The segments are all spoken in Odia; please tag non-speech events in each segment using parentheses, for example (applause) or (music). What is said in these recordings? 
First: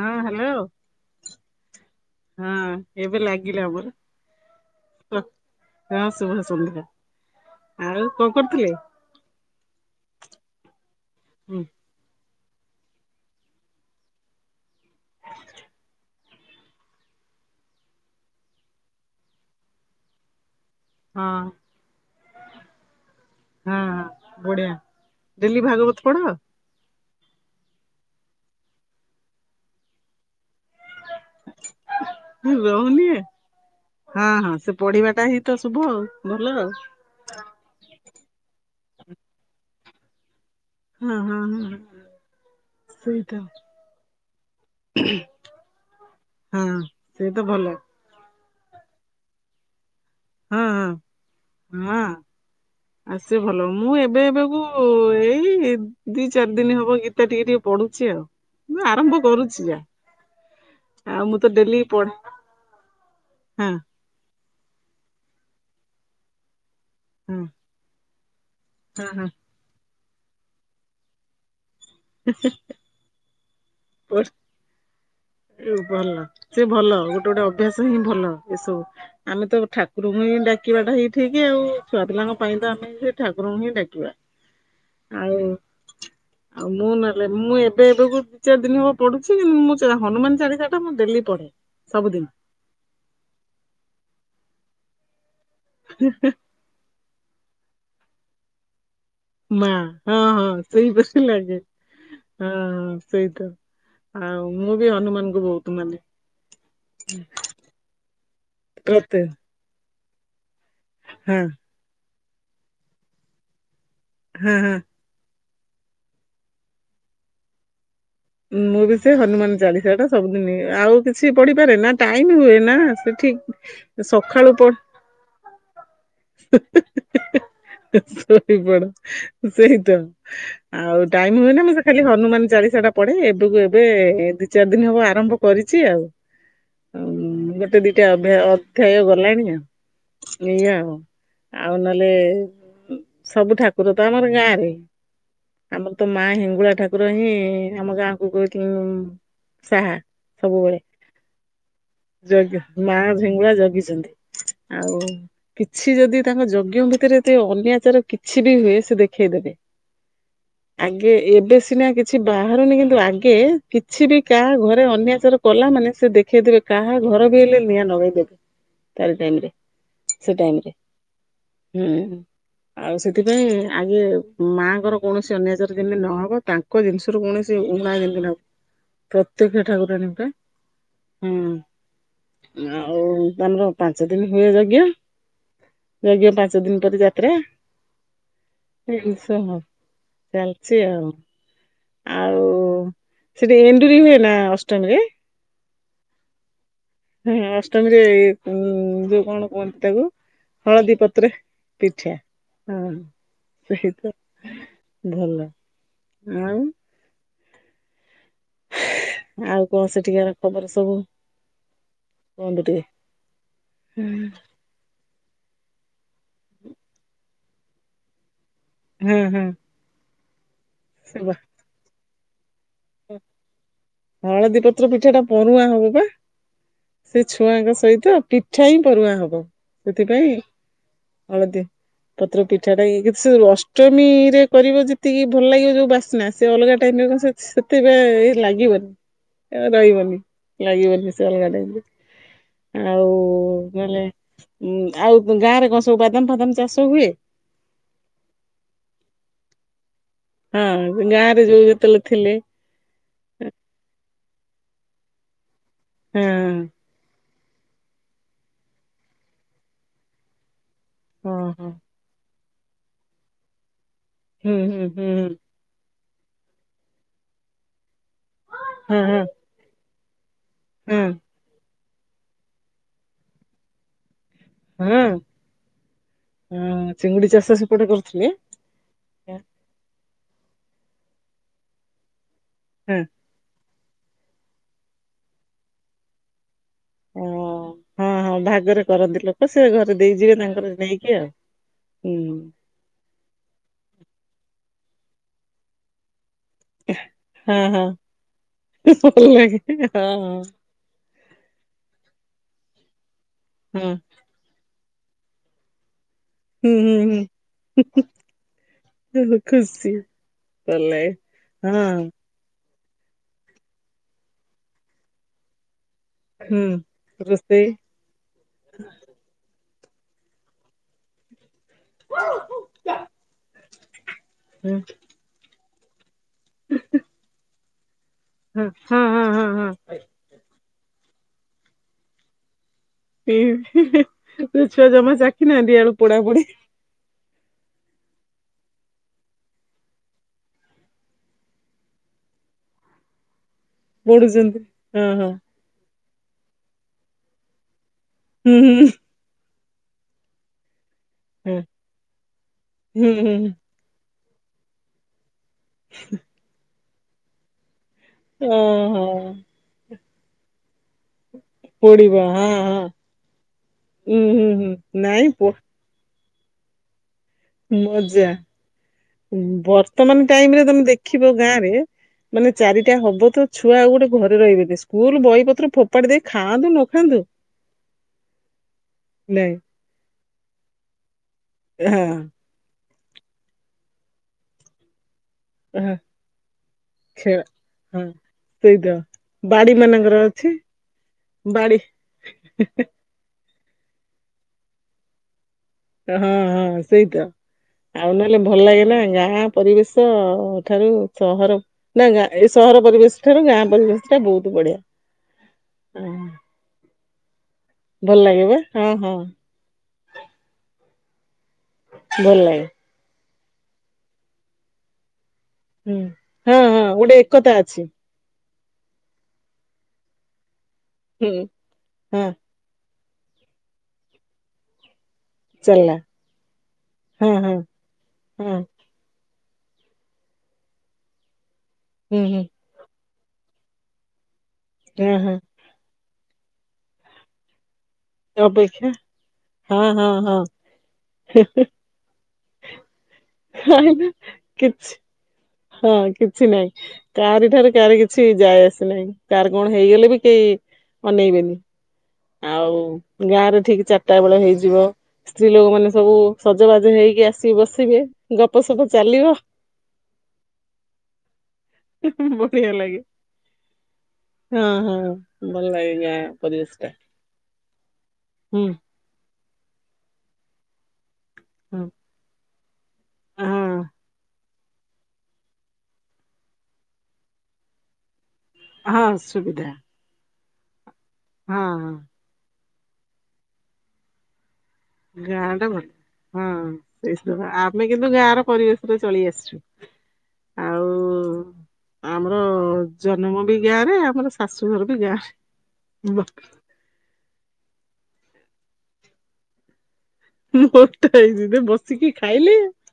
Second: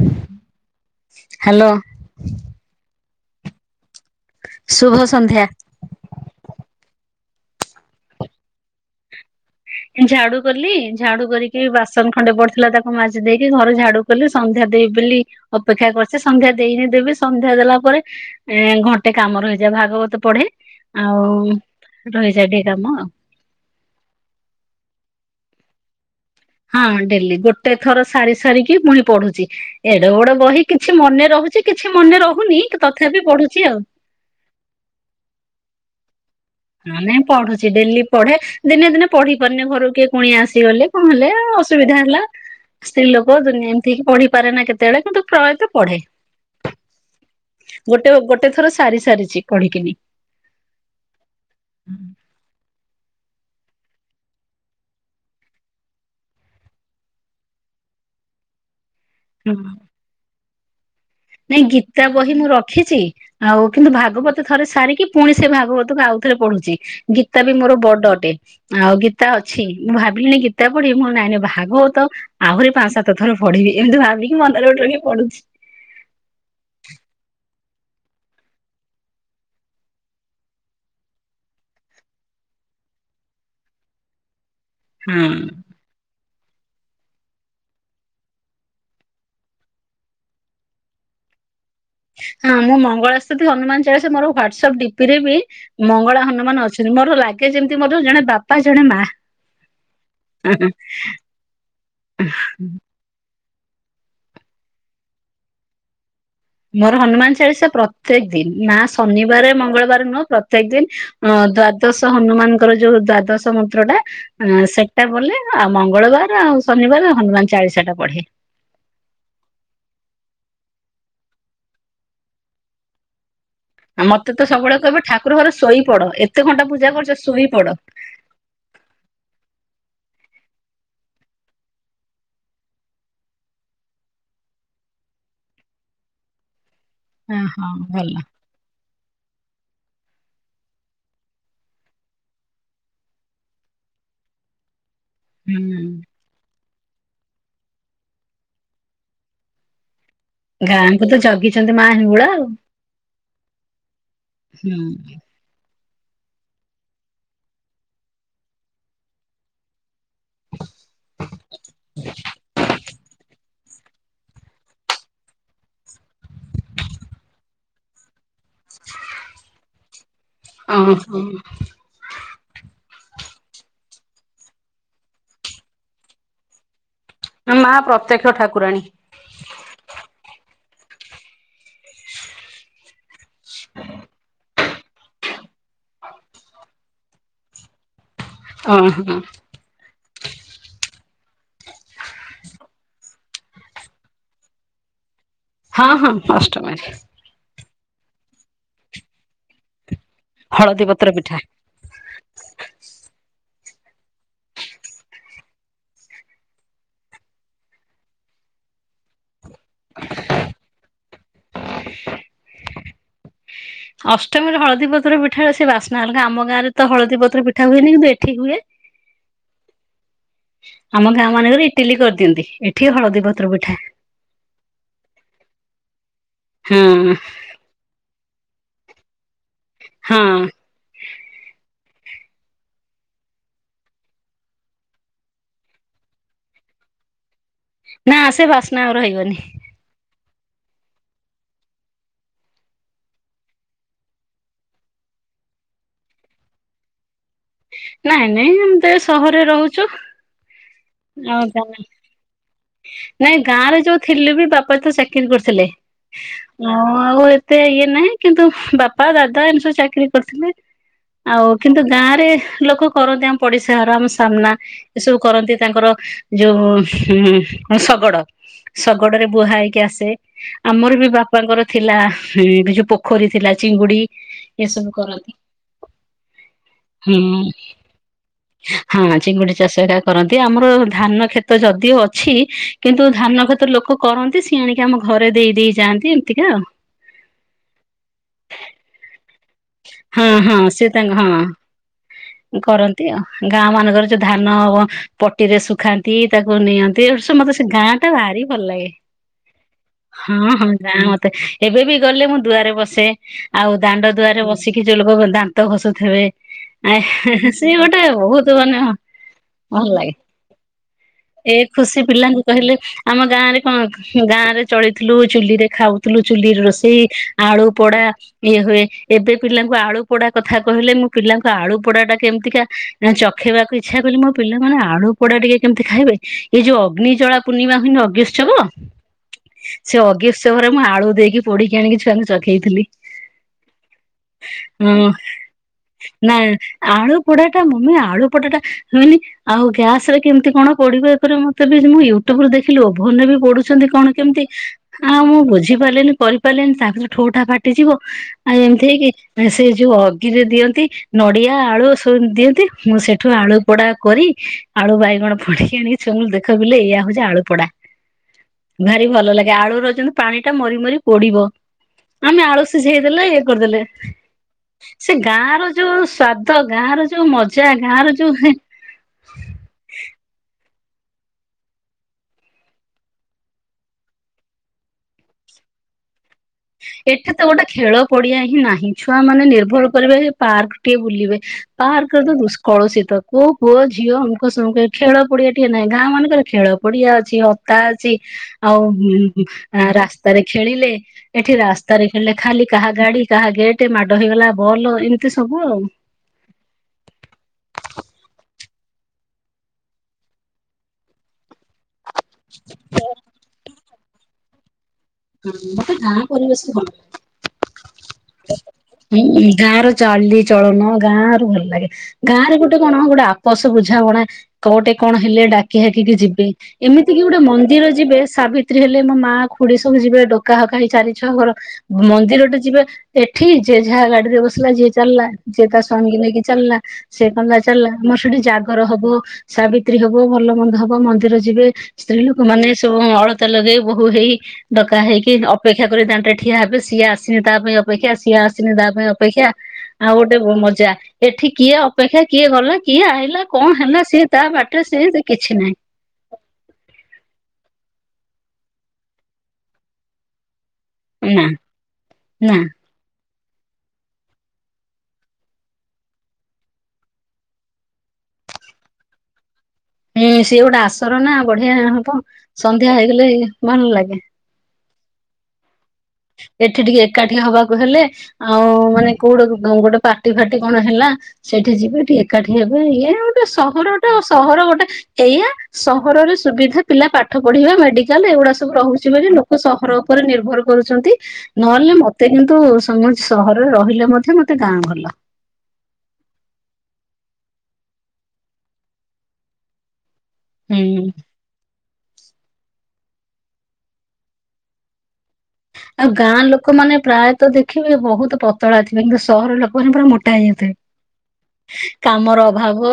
ହଁ ହାଲୋ ହ୍ୟାଲୋ ହଁ ଏବେ ଲାଗିଲା ଆମର। ଶୁଭ ସନ୍ଧ୍ୟା। ହଁ ଶୁଭ ସନ୍ଧ୍ୟା ଆଉ କଣ କରୁଥିଲେ? ଝାଡୁ କଲି ଝାଡୁ ହୁଁ, କରିକି ବାସ ସନ ଖଣ୍ଡେ ପଡ଼ିଥିଲା ତାକୁ ମାଜି ଦେଇକି ଘର ଝାଡୁ କାଲି ସନ୍ଧ୍ୟା ଦେବି ବୋଲି। ଅପେକ୍ଷା କରିଛି ସନ୍ଧ୍ୟା ଦେଇନି ଦେବି ସନ୍ଧ୍ୟା ଦେଲା ପରେ। ଏ ଘଣ୍ଟେ କାମ ରହିଯାଏ ଭାଗବତ ପଢେ ଆଉ ହଁ ରହିଯାଏ ଟିକେ କାମ। ହଁ ବଢିଆ ଡେଲି ଭାଗବତ ପଢ଼। ହଁ ଡେଲି ଗୋଟେ ଥର ସାରି ସାରିକି ପୁଣି ପଢୁଛି ଏଡ଼େ ବଡ ବହି କିଛି ମନେ। ରହୁଛି କିଛି ମନେ ରହୁନି କି ତଥାପି ପଢୁଛି ଆଉ। ହଁ ହଁ ସେ ପଢିବାଟାହିତ ଶୁଭ ଭଲ ଆଉ। ମାନେ ପଢୁଚି ଡେଲି ପଢେ ଦିନେ ଦିନେ ପଢି ପାରୁନି ଘରକୁ କିଏ କୁଣିଆ ଆସିଗଲେ କଁ ହଁ ହେଲେ ହଁ ହଁ ଅସୁବିଧା ହେଲା ସ୍ତ୍ରୀ ସେଇତ ଲୋକ ଦୁନିଆ ଏମିତିି ପଢିପାରେନା କେତେବେଳେ କିନ୍ତୁ ପ୍ରାୟତଃ ପଢେ। ସେଇତ ଭଲ। ଗୋଟେ ଗୋଟେ ଥର ସାରି ସାରିଚି କଢିକିନି। ହଁ ହଁ ହଁ ଆ ସେ ଭଲ ମୁଁ ଏବେ ଏବେକୁ ଏଇ ଦି ଚାରି ଦିନି ହବ ଗୀତା ଟିକେ ଟିକେ ପଢୁଚି ଆଉ। ମୁଁ ଆରମ୍ଭ ହଁ କରୁଚିବା। ନାଇଁ ଗୀତା ପଢେ ବହି ମୁଁ ରଖିଚି ଆଉ ହଁ କିନ୍ତୁ ଭାଗବତ ଥରେ ସାରିକି ପୁଣି ସେଭାଗବତକୁ ଆଉଥରେ ପଢୁଚି ହଁ ଗୀତାବି ମୋର ବଡ଼ଟେ। ଆଉ ହଁ ହଁ। ଗୀତା ଅଛି ମୁଁ ଭାବିଲିଣି ଗୀତା ପଢିବି ମୋ ନାଇଁ ନାଇଁ ଭାଗବତ ଆହୁରି ପା ସା ତଥର ପଢିବି ଏମିତି ଭାବିବି ମନରେ ଗୋଟେ ପଢୁଚି। ଏ ଭଲ ସେଭଲ ଗୋଟେ ଗୋଟେ ଅଭ୍ୟାସହିଁ ଭଲ ଏସବୁ। ଆମେତ ଠାକୁରଙ୍କୁହିଁ ଡାକିବାଟାହିଁ ଠିକି ଆଉ ଛୁଆ ପିଲାଙ୍କ ପାଇଁତ ଆମେ ସେଇ ଠାକୁରଙ୍କୁହିଁ ଡାକିବା। ଆଉ ହଁ। ଆଉ ମୁଁ ନହେଲେ ମୁଁ ଏବେ ଏବେକୁ ଦିଇ ଚାରି ଦିନି ହବ ପଡ଼ୁଚି ମୁଁ ହନୁମାନ ଚାଳିଶାଟା ମୁଁ ଡେଲି ପଢେ ସବୁଦିନ୍। ହଁ ମୁଁ ମଙ୍ଗଳାସ୍ତତି ହନୁମାନ ଚାଳିଶିଆ ମୋର ହ୍ୱାଟସଆପ୍ ଡିପିରେବି ମଙ୍ଗଳା ହନୁମାନ ଅଛନ୍ତି। ମୋର ଲାଗେ ଯେମିତି ମୋର ଜଣେ ବାପା ଜଣେ ମା। ମା ହଁ ହଁ ସେଇ ବେସି ଲାଗେ ହଁ ହଁ ସେଇତ ଆଉ ମୁଁବି ହନୁମାନଙ୍କୁୁ ବହୁତ୍ ମାନେ। ମୋର ହନୁମାନ ଚାଳିଶା ପ୍ରତ୍ୟେକ ଦିନ ମା ପ୍ରତ୍ୟେକ ଶନିବାର ମଙ୍ଗଳବାର ନୁହଁ ପ୍ରତ୍ୟେକ ଦିନ୍ ଅ ହଁ ଦ୍ଵାଦଶ ହନୁମାନଙ୍କର ଯୋଉ ଦ୍ଵାଦଶ ମନ୍ତ୍ରଟା ହଁ ଅଁ ହଁ। ସେ ଟା ବଲେ ଆଉ ମଙ୍ଗଳବାର ଆଉ ଶନିବାର ହନୁମାନ ଚାଳିଶାଟା ପଢେ। ମୁଁ ବି ସେହନୁମାନ ଚାଳିଶାଟା ସବୁଦିନ ଆଉ କିଛି ପଢିପାରେନା ଟାଇମ୍ ହୁଏନା ସେଠି ଆଉ ମତେତ ସବୁବେଳେ କହିବେ ଠାକୁର ଘରେ ଶୋଇପଡ଼ ଏତେ ଘଣ୍ଟା ପୂଜା କରୁଚ ଶୋଇପଡ଼। ଶୋଇପଡ଼ ସେଇତ ଆଉ ଟାଇମ୍ ହୁଏନା ମୁଁ ସେ ଖାଲି ହନୁମାନ ଚାଳିଶାଟା ପଡ଼େ ଏବେକୁ ଏବେ ଦି ଚାରି ଦିନ ହବ ଆରମ୍ଭ କରିଛି ଆଉ। ହଁ ହଁ ଗୋଟେ ଦିଟା ଭଲ ଅବା ଅଧ୍ୟାୟ ଗଲାଣି ଆଉ ଏଇୟା ଆଉ। ଆଉ ନହେଲେ ସବୁ ଠାକୁରତ ଆମର ଗାଁରେ ହୁଁ ଆମରତ ମା ହେଙ୍ଗୁଳା ଠାକୁରହିଁ ଆମ ଗାଁକୁ କୋହୁ ସାହା। ସବୁବେଳେ ଗାଁକୁ ତ ଜଗିଛନ୍ତି ମା ହିଙ୍ଗୁଳା ଆଉ। ଜ ମା ିଙ୍ଗୁଳା ଜଗିଚନ୍ତି। ହୁଁ। କିଛି ଯଦି ତାଙ୍କ ଯଜ୍ଞ ଭିତରେ ଏତେ ଅନ୍ୟାଚାର କିଛିବି ହୁଏ ସେଦେଖେଇଦେବେ। ଆଗେ ଏବେ ସିନା କିଛି କିନ୍ତୁ ଆଗ କିଛିବି କାହା ଘରେ ଅନ୍ୟାଚର କଲା ମାନେ ସେଦେଖେଇ ଦେବେ କାହା ଘରବି ହେଲେ ନିଆଁ ଲଗେଇଦେବେ। ତାର ଟାଇମରେ ସେ ଟାଇମରେ ଓହୋ ହୁଁ। ଆଉ ସେଥିପାଇଁ ଆଗେ ମାଙ୍କର କୌଣସି ଅନ୍ୟାଜର ଯେମିତି ନହବ ତାଙ୍କ ଜିନିଷ ସେତିରେ କୌଣସି ମା ଉଣା ଯେମିତି ପ୍ରତ୍ୟକ୍ଷ ନ ଠାକୁରାଣୀ ପ୍ରତ୍ୟକ୍ଷ ଠାକୁରାଣୀ ପରା ହୁଁ ଆଉ ଆମର ପାଞ୍ଚ ଦିନ ହୁଏ ଯଜ୍ଞ ଯଜ୍ଞ ପାଞ୍ଚ ଦିନି ପରେ ଯାତ୍ରା। ଓହୋ (unintelligible) ଚାଲିଚି ଆଉ। ଆଉ ସେଠି ଏଣ୍ଡୁରି ହୁଏନା ଅଷ୍ଟମୀରେ? ହଁ ହଁ ଅଷ୍ଟମାରୀ। ହୁଁ ଅଷ୍ଟମୀରେ ଯୋଉ ହୁଁ କଣ କୁହନ୍ତି ତାକୁ ହଳଦୀ ପତ୍ର। ପିଠା ହଁ ସେଇ ତ ଭଲ। ଉଁ। ଆଉ କଣ ସେଠିକାର ଖବର ସବୁ କୁହନ୍ତୁ ଟିକେ? ଅଷ୍ଟମୀରେ ହଳଦୀ ପତ୍ର ପିଠା ସେ ବାସ୍ନା ଅଲଗା ଆମ ଗାଁରେ ତ ହଳଦୀ ପତ୍ର ପିଠା ହୁଏନି କିନ୍ତୁ ଏଠି ହୁଏ। ହୁଁ ହୁଁ। ଆମ ଗାଁ ମାନଙ୍କରେ ଇଟିଲି କରିଦିଅନ୍ତି। ଏଠି ହଳଦୀ ପତ୍ର ପିଠା ହଳଦୀ ପତ୍ର ପିଠା ଟା ପୋରୂହାଁ ହବ ପା? ହଁ ସେ ଛୁଆଙ୍କ ସହିତ ପିଠା ହିଁ ପୋରୂହାଁ ହବ ହଁ। ସେଥିପାଇଁ ଆଳତି ପତ୍ର ପିଠାଟା ଅଷ୍ଟମୀ ରେ କରିବ ଯେତିକି ଭଲ ଲାଗିବ ଯୋଉ ବାସ୍ନା ସେ ଅଲଗା ଟାଇମି ରେ କ ନା ସେଥିପାଇଁ ସେ ବାସ୍ନା ଆଉ ରହିବନି ଲାଗିବନି ରହିବନି ଲାଗିବନି ସେ ଅଲଗା ଟାଇପିର। ଆଉ କହିଲେ ଉ ଆଉ ଗାଁ ରେ କଣ ସବୁ ବାଦାମ ଫାଦାମ ଚାଷ ହୁଏ? ନାଇଁ ନାଇଁ ଆମେ ତ ଏ ସହରରେ ରହୁଚୁ। ହଁ ଗାଁ ରେ ଯୋଉ ଯେତେବେଳେ ଥିଲେ ନାଇଁ ଗାଁରେ ଯୋଉ ଥିଲୁ ବି ବାପା ତ ଚାକିରି କରିଥିଲେ ହଁ ଆ ଆଉ ଏତେ ଇଏ ନାହିଁ କିନ୍ତୁ ବାପା ଦାଦା ଏମି ସବୁ ଚାକିରି କରିଥିଲେ ହଁ ଆଉ ହଁ। କିନ୍ତୁ ଗାଁରେ ଲୋକ କରନ୍ତି ଆମ ପଡିଶା ଘର ଆମ ସାମ୍ନା ହୁଁ ହୁଁ ହୁଁ ଏସବୁ ହୁଁ କରନ୍ତି ତାଙ୍କର ଯୋଉ ଉ ଶଗଡ। ହଁ ହଁ ଶଗଡରେ ବୁହା ହେଇକି ଆସେ ଆମର ହଁ ବି ବା ବାପାଙ୍କର ଥିଲା ବିଜୁ ପୋଖରୀ ଥିଲା ଚିଙ୍ଗୁଡି ଏସବୁ ହଁ କରନ୍ତି ହଁ ଚିଙ୍ଗୁଡି ହୁଁ। ଚାଷ ସେପଟେ କରୁଥିଲେ? ହଁ ଚିଙ୍ଗୁଡି ଚାଷ ଏଟା କରନ୍ତି ଆମର ଧାନ କ୍ଷେତ ଯଦିଓ ଅଛି ହଁ କିନ୍ତୁ ଧାନ ଖେତ ଲୋକ କରନ୍ତି ସିଏ ଆଣିକି ଆମ ଘରେ ଦେଇ ଦେଇ ଯାଆନ୍ତି ଏତିକି ଆଉ। ଓ ହଁ ହଁ ଭାଗରେ କରନ୍ତି ଲୋକ। ହଉ ସେ ଘରେ ହଁ ଦେଇଯିବେ ହଁ ତାଙ୍କର ସେ ନେଇକି ଆଉ। ନ୍ତି ଗାଁ ମାନଙ୍କର ଯୋଉ ଧାନ ହବ ପଟିରେ ଶୁଖା ଦି ତାକୁ ନିଅନ୍ତି ମତେ ହଁ ସେ ହଁ ଗାଁ ଟା ବାହାରି ଭଲ ଲାଗେ। (inaudible) ହଁ ହଁ (unintelligible) ଏବେ ବି ଗଲେ ମୁଁ ଦୁଆରେ ବସେ ଆଉ ହଁ ଦାଣ୍ଡ ଦୁଆରେ ବସିକି ଯୋଉ ଲୋକ ଦାନ୍ତ ଘଷୁଥିବେ ହୁଁ ହୁଁ ଆ ସେ ଗୋଟେ ବହୁତୁ ମାନେ ଭଲ ଲାଗେ। ନାଇ ଏ ଖୁସି ପିଲାଙ୍କୁ କହିଲେ ଆମ ଗାଁ ରେ କଣ ଗାଁ ରେ ଚଳିଥିଲୁ ଚୁଲିରେ ଖାଉ ଲୁ ଚୁଲି ହୁଁ ରୋଷେଇ ଆଳୁ ରୋଷେଇ ପୋଡା ଇଏ ହୁଏ ଏବେ ପିଲାଙ୍କୁ ଆଳୁ ପୋଡା କଥା କହିଲେ ମୁଁ ପିଲାଙ୍କୁ ଆଳୁ ପୋଡା ଟା କେମିତିକା ଚଖେଇବାକୁ ଇଚ୍ଛା କଲି ମୋ ହୁଁ ପିଲାମାନେ ଆଳୁ ପୋଡା ଟିକେ କେମିତି ଖାଇବେ ଏ ଯୋଉ ଅଗ୍ନିଜଳା ପୂର୍ଣ୍ଣିମା ହୁଏନି ଅଗଷ୍ଟି ଛବ ହଁ ହଁ ହଁ ହଁ ହଁ। ସେ ଅଗି ଉତ୍ସବରେ ମୁଁ ଆଳୁ ଦେଇକି ପୋଡିକି ଆଣିକି ଛୁଆଙ୍କୁ ଚଖେଇଥିଲି। ତୋ ଛୁଆ ହଁ ଜମା ଚାଖି ନାହାନ୍ତି ଆଳୁ ପୋଡା ନା ପୋଡି? ଆଳୁ ପୋଡାଟା ମମି ଆଳୁ ପୋଡାଟା ହୁନି ଆଉ ଗ୍ୟାସ ରେ କେମିତି କଣ ପୋଡିବେ ଇଏ କରିବେ ମୁଁ ତ ବି ମୁଁ ୟୁଟ୍ୟୁବୁ ଦେଖିଲି ଓଭନ ରେ ବି ପୋଡୁ ଛନ୍ତି କଣ କେମିତି ପୋଡୁଛନ୍ତି। ହଁ ଆଉ ହଁ ମୁଁ ବୁଝି ପାରିଲିନି କରିପାରିଲେନି ତାପରେ ଠୋଠା ଫାଟିଯିବ ଆଉ ହୁଁ ଏମିତି ହୁଁ ହେଇକି ଏଁ, ସେ ଯୋଉ ଅଗିରେ ଦିଅନ୍ତି ନଡିଆ ଆଳୁ ସବୁ ଦିଅନ୍ତି, ମୁଁ ହୁଁ ସେଠୁ ହୁଁ ହୁଁ ଆଳୁ ପୋଡା କରି ଆଳୁ ବାଇଗଣ ପୋଡିକି ଆଣିକି ଛୁଆଙ୍କୁ ଦେଖଉଥିଲି ଏଇଆ ହଉଛି ଆଳୁ ପୋଡା। ଓହୋ। ଭାରି ଭଲ ଲାଗେ ଆଳୁ ର ଯେମତି ପାଣି ଟା ମରି ମରି ପୋଡିବ। ପୋଡିବ ଆମେ ହଁ ଆଳୁ ହଁ ସିଝେଇଦେଲେ ଇଏ କରିଦେଲେ। ଉୁଁ ହୁଁ ହୁଁ ସେ ନାଇଁ ପୋ ଗାଁର ଯୋଉ ସ୍ଵାଦ ଗାଁ ର ଯୋଉ ମଜ ମଜା ବର୍ତ୍ତମାନ ଟାଇମ୍ ରେ ତୋମେ ଦେଖିବ ଗାଁରେ ମାନେ ଚାରିଟା ହବ ତ ଛୁଆ ଆଉ ଗୋଟେ ଘରେ ରହିବେନି। ସ୍କୁଲ୍ ବହିପତ୍ର ଫୋପ ପାଡିଦେଇ ଖାଆନ୍ତୁ ନ ଖାଆନ୍ତୁ ଏଠି ତ ଗୋଟେ ଖେଳ ପଡିଆ ହିଁ ନାହିଁ ଛୁଆ ମାନେ ନାଇଁ ନିର୍ଭର କରିବେ ଯେ ପାର୍କ ଟିକେ ବୁଲିବେ। ପାର୍କ ତ ହଁ ଦୁଷ୍ କଳସୀତ କୋଉ ପୁଅ ଝିଅ ଅମୁକ ସମୁକ ଏ ଖେଳ ପଡିଆ ଟିଏ ନାହିଁ, ଗାଁ ମାନଙ୍କର ଖେଳ ପଡିଆ ଖେଳ ଅଛି ହତା ହଁ। ଅଛି। ସେଇ ଆଉ ତ ହୁଁ, ବାଡି ମାନଙ୍କର ରାସ୍ତାରେ ଅଛି ଖେଳିଲେ। ଏଠି ବାଡି ରାସ୍ତାରେ ଖେଳିଲେ ଖାଲି କାହା ଗାଡି, କାହା ଗେଟ୍ ମାଡ ହେଇଗଲା ବଲ ଏମିତି ସବୁ ଆଉ। ଏ ହଁ ହଁ ସେଇ ତ। ଆଉ ନହେଲେ ଭଲ ଲାଗେ ନା ଗାଁହା ପରିବେଶ ଠାରୁ ସହର ନା ଗାଁ ଏ ସହର ପରିବେଶ ଠାରୁ ଗାଁ ପରିବେଶ ଟା ବହୁତ ବଢିଆ। ହଁ ମୋତେ ହଁ ଗାଁ ପରିବେଶ ଭଲ। ଭଲ ଲାଗେ ଯେ ହଁ, ହଁ। ହୁଁ ଗାଁ ର ଚାଲିଚଳନ ଗାଁ ର ଭଲ ଲାଗେ, ଭଲ ଗାଁ ରେ ଲାଗେ ଗୋଟେ କଣ ଗୋଟେ ଆପୋସ ବୁଝାବଣା କୋଟେ କଣ ହେଲେ ଡା କି ହୁଁ। ହାକିକି ଯିବେ, ହଁ ହଁ ଏମିତି କିି ଗୋଟେ ଏକତା ଅଛି ମନ୍ଦିର ଯିବେ ସାବିତ୍ରୀ ହେଲେ ମୋ ମା ଖୁଡି ସବୁ ଯିବେ ଡ କାହାକା ହେଇ ଚାରି ଛଅ ହୁଁ ଘର ହଁ ମନ୍ଦିର ଟେ ଯିବେ ଏଠି ଯିଏ ଯାହା ଗାଡିରେ ବସିଲା ଯିଏ ଚାଲିଲା। ଯିଏ ତା ଚାଲିଲା ସ୍ଵାମୀକୁ ନେଇକି ଚାଲଲା। ସିଏ ହଁ ହଁ। ତାଙ୍କର ଚାଲଲା। ଆମର ସେଠି ହଁ ଜାଗର ହବ ସାବିତ୍ରୀ ହବ ଭଲ ମନ୍ଦ ହବ ମନ୍ଦିର ଯିବେ ସ୍ତ୍ରୀ ହୁଁ ଲୋକ ହୁଁ ମାନେ ସବୁ ଅଳ ତା ଲଗେଇ ବୋହୁ ହେଇ ଡକା ହଁ ହେଇକି ହଁ ଅପେକ୍ଷା କରି ଦାଣ୍ଡରେ ଠିଆ ହେବେ, ସିଏ ଆସିନି ତା ପାଇଁ ଅପେକ୍ଷା ସଏ ଆସିନି ତା ଅପେକ୍ଷା ପାଇଁ ଅପେକ୍ଷା, ହଁ ହଁ ଆଉ ଗୋଟେ ହଁ। ବ- ମଜା ଏଠି କିଏ ଅ ଅପେକ୍ଷା କିଏ ଗଲା, କିଏ ଆଇଲା କଣ ହେଲା ସିଏ ତା ବାଟରେ କିଛି ସିଏ ସେ କିଛି ନାହିଁ। ହଁ କିଛି ନାହିଁ। କାହାରି ଠାରୁ କାହାର କିଛି ଯାଏ ଆସିନାହିଁ କାହାର କଣ ହେଇଗଲେ ବି କେଇ ନା ଅନେଇବେନି ନା ଆଉ ଗାଁରେ ଠିକ ଚାଟା ବେଳେ ହେଇଯିବ। ସ୍ତ୍ରୀ ଲୋକ ମାନେ ସବୁ ସଜବାଜ ହେଇକି ଆସିବେ ବସିବେ ଗପ ସପ ଚାଲିବ। ଏଁ, ସିଏ ଗୋଟେ ଆସର ନା ବଢିଆ ହବ ବଢିଆ ସନ୍ଧ୍ୟା ଲାଗେ। ହେଇଗଲେ ଭଲ ଲାଗେ। ହଁ, ହଁ ଭଲ ଲାଗେ ଗାଁ। ପରିବେଶ ଏଠି ଟା ଟିକେ ଏକାଠି ହବାକୁ ହେଲେ ଆଉ ହୁଁ ମାନେ କୋଉଟାକୁ ଧର ଗୋଟେ ପାର୍ଟି ଫାର୍ଟି କଣ ହେଲା ସେଇଠି ହୁଁ। ଯିବେ ଟିକେ ଏକାଠି ହେବେ ଇଏ ଆଉ ଗୋଟେ ହଁ ସହର ଗୋଟେ ଆ, ସହର ଗୋଟେ ଏଇଆ ସହରରେ ସୁବିଧା ପିଲା ପାଠ ପଢିବା, ମେଡିକାଲ୍ ଏଉଡା ସବୁ ହଁ ରହୁଛି ବୋଲି ଲୋକ ସୁବିଧା ସହର ଉପରେ ନିର୍ଭର କରୁଛନ୍ତି। ହଁ ହଁ ନହେଲେ ମୋ ତେ କିନ୍ତୁ ସମସ୍ ସହରରେ ରହିଲେ ମଧ୍ୟ ମୋତେ ଗାଁ ଭଲ। ଗାଁ ଟା ଭଲ। ହଁ ସେଇ ସବା ଆମେ କିନ୍ତୁ ଗାଁ ର ପରିବେଶରେ ଚଳି ଆସିଛୁ। ହଁ। ହୁଁ। ହଁ ଆମର ଜନମ ବି ଗାଁ ରେ, ଆମର ଶାଶୁଘର ବି ଗାଁ ରେ। ଆଉ ଗାଁ ଲୋକମାନେ ପ୍ରାୟତଃ ଦେଖିବେ ବହୁତ ପତଳା ଥିବେ କିନ୍ତୁ ସହର ଲୋକମାନେ ପୁରା ମୋ ଟା ଅନ୍ତେ ମୋଟା ହେଇଛି ଯେ ବସିକି କାମର ଖାଇଲେ ଅଭାବ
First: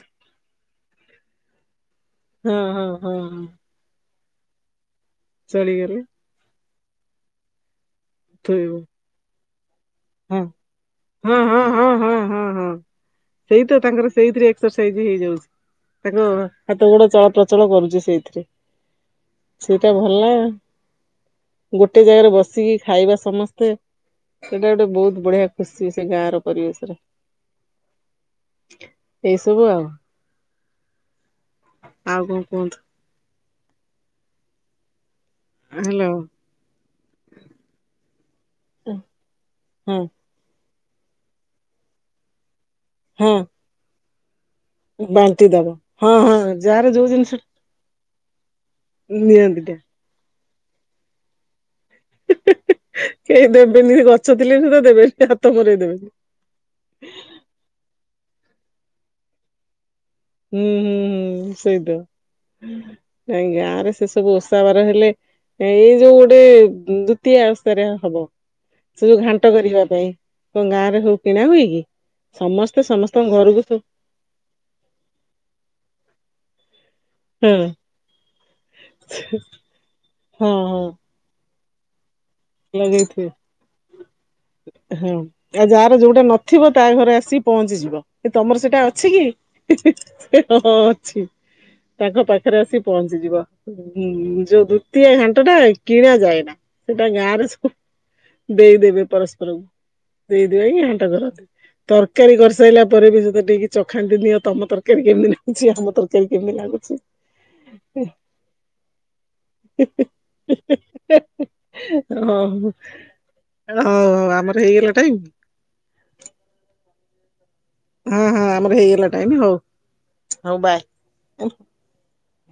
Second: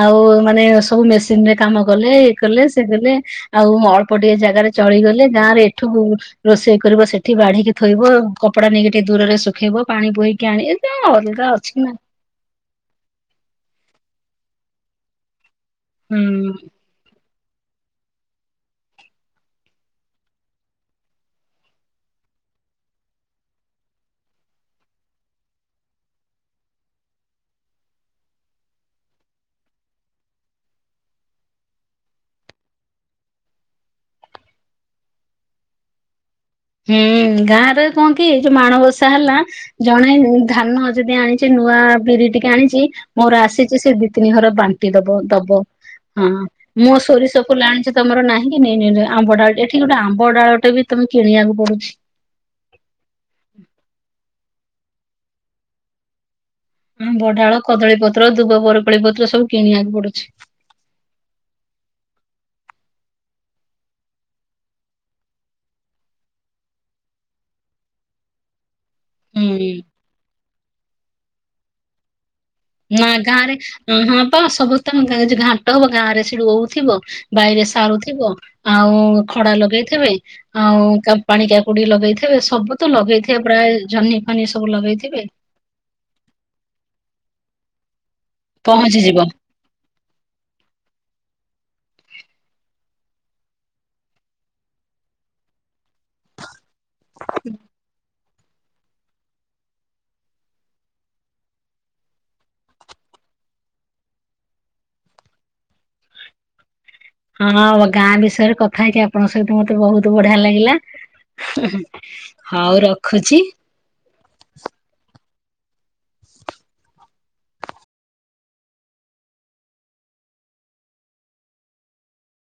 ଆଉ ମାନେ ସବୁ ମେସିନ୍ ରେ କାମ କଲେ ଇଏ ହଁ କଲେ ସେ ହଁ ହଁ କଲେ ହଁ ଆଉ ଗପ ଟେ ଜାଗାରେ ଚଳିଗଲେ ଗାଁରେ ଏଠୁ ଚଳିଗଲେ ରୋଷେଇ କରିବ ସେଠି ବାଢିକି ଥୋଇବ କପଡା ଥୋଇବ। ନେଇକି ଟେ ଦୂରରେ ଶୁଖେଇବ ପାଣି ହଁ ବୋହିକି ଆଣି ହଁ ଅଲଗା ହଁ ଅଛି ହଁ ନା। ହଁ ହଁ ହଁ ସେଇ ତ ତାଙ୍କର ସେଇଥିରେ ଏକ୍ସରସାଇଜ୍ ହେଇଯାଉଛି ହୁଁ ତାଙ୍କ ତ ଗୋଡ ଚଳପ୍ରଚଳ କରୁଛି ସେଇଥିରେ। ସେଇଟା ଭଲ ଗୋଟେ ଜାଗାରେ ବସିକି ଖାଇବା ସମସ୍ତେ। ସେଟା ଗୋଟେ ବହୁତ ବଢିଆ ଖୁସି ସେ ଗାଁର ପରିବେଶରେ। ଏଇ ସବୁ ଆଉ। ଆଉ କଣ କୁହନ୍ତୁ? ହ୍ୟାଲୋ। ହୁଁ ଗାଁରେ କଣ କି ଏଇ ଯୋଉ ମାଣବସା ହେଲା ହଁ ଜଣେ ଧାନ ଯଦି ଆଣି ଛି ସେ ନୂଆ ବିରି ଟିକେ ଆଣିଛି ହଁ ମୋର ଆସିଛି ସେ ଦି ତିନି ଘର ବା ଟି ଦବ ବାଣ୍ଟି ଦବ ହଁ ଯାହାର ମୁଁ ଯୋଉ ଜିନିଷ ସୋରିଷ କୁଲେ ଆଣିଛି ତମର ନାହିଁ କି ନେ ନେ ଆମ୍ବ ଡାଳଟେ ନିଅନ୍ତିଟା ଏଠି ଗୋଟେ ଆମ୍ବ ଡାଳଟେ ବି ତମେ କିଣିବାକୁ ପଡୁଛି। ହେଁ ହେଁ କେହି ଦେବେନି ସେ ଗଛ ଥିଲେ ବି ସୁଦ୍ଧା ଦେବେନି ହାତ ମରେଇ ଦେବେନି। ଆମ୍ୱ ଡାଳ, କଦଳୀ ପତ୍ର, ଦୁବ ବରକଳି ପତ୍ର ସବୁ କିଣିବାକୁ ପଡୁଛି। ହୁଁ ହୁଁ ହୁଁ ସେଇତ ନାଇହିଁ ଗାଁ ରେ ସେ ସବୁ ଓଷା ବାର ହେଲେ ଏଇ ଯୋଉ ଗୋଟେ ଜୁତିଆ ଓଷାରେ ହବ। ସେ ଯୋଉ ଘାଣ୍ଟ ହୁଁ କରିବା ପାଇଁ କଣ ଗାଁ ରେ ହଉ କିଣା ହୁଏ କି ସମ ନା ଗାଁରେ ହଁ ପା ସମସ୍ତେଙ୍କ ଘାଣ୍ଟ ହବ ଗାଁ ରେ ସେଠୁ ରହୁଥିବ ହଁ ବାଇରେ ସାରୁଥିବ ଆଉ ଖଡା ଲଗେଇଥିବେ ହଁ ହଁ ଆଉ ତାକୁ ପାଣି କା ପୋଡି ଲଗେଇଥିବେ ସବୁ ତ ଲଗେଇଥିବେ ପ୍ରାୟ ଜହ୍ନି ଫନି ସବୁ ହଁ। ଲଗେଇଥିବେ ଆଉ ଯାହାର ଯୋଉଟା ନଥିବ ତା ଘରେ ଆସିକି ପହଞ୍ଚିଯିବ ତମର ସେଇଟା ଅଛି ପହଞ୍ଚିଯିବ କି? ସେ ହଁ ଅଛି ତାଙ୍କ ପାଖରେ ଆସି ପହଞ୍ଚିଯିବ। ହୁଁ ଯୋଉ ଦ୍ଵିତୀୟା ଘାଣ୍ଟ ଟା କିଣା ଯାଏନା ସେଟା ଗାଁ ରେ ସବୁ ଦେଇଦେବେ ପରସ୍ପରକୁ ଦେଇଦୁଆ କି ଘାଣ୍ଟ କରନ୍ତି। ତରକାରୀ କରିସାରିଲା ପରେ ବି ସେତ ଟିକେ ଚଖାନ୍ତି ନିଅ ତମ ତରକାରୀ କେମିତି ହେଇଛି ଆମ ତରକାର କେ କେମିତି ଲାଗୁଛି, ହଁ ଆମ ଗାଁ ବିଷୟରେ କଥା ହେଇକି ଆପଣଙ୍କ ସହିତ ମତେ ବହୁତ ବଢିଆ ଲାଗିଲା। ହଉ ରଖୁଛି। ହଉ ହଉ ଆମର ହେଇଗଲା ଟାଇମ୍? ହଁ ହଁ ଆମର ହେଇଗଲା ଟାଇମ୍ ହଉ ହଉ ବାଏ।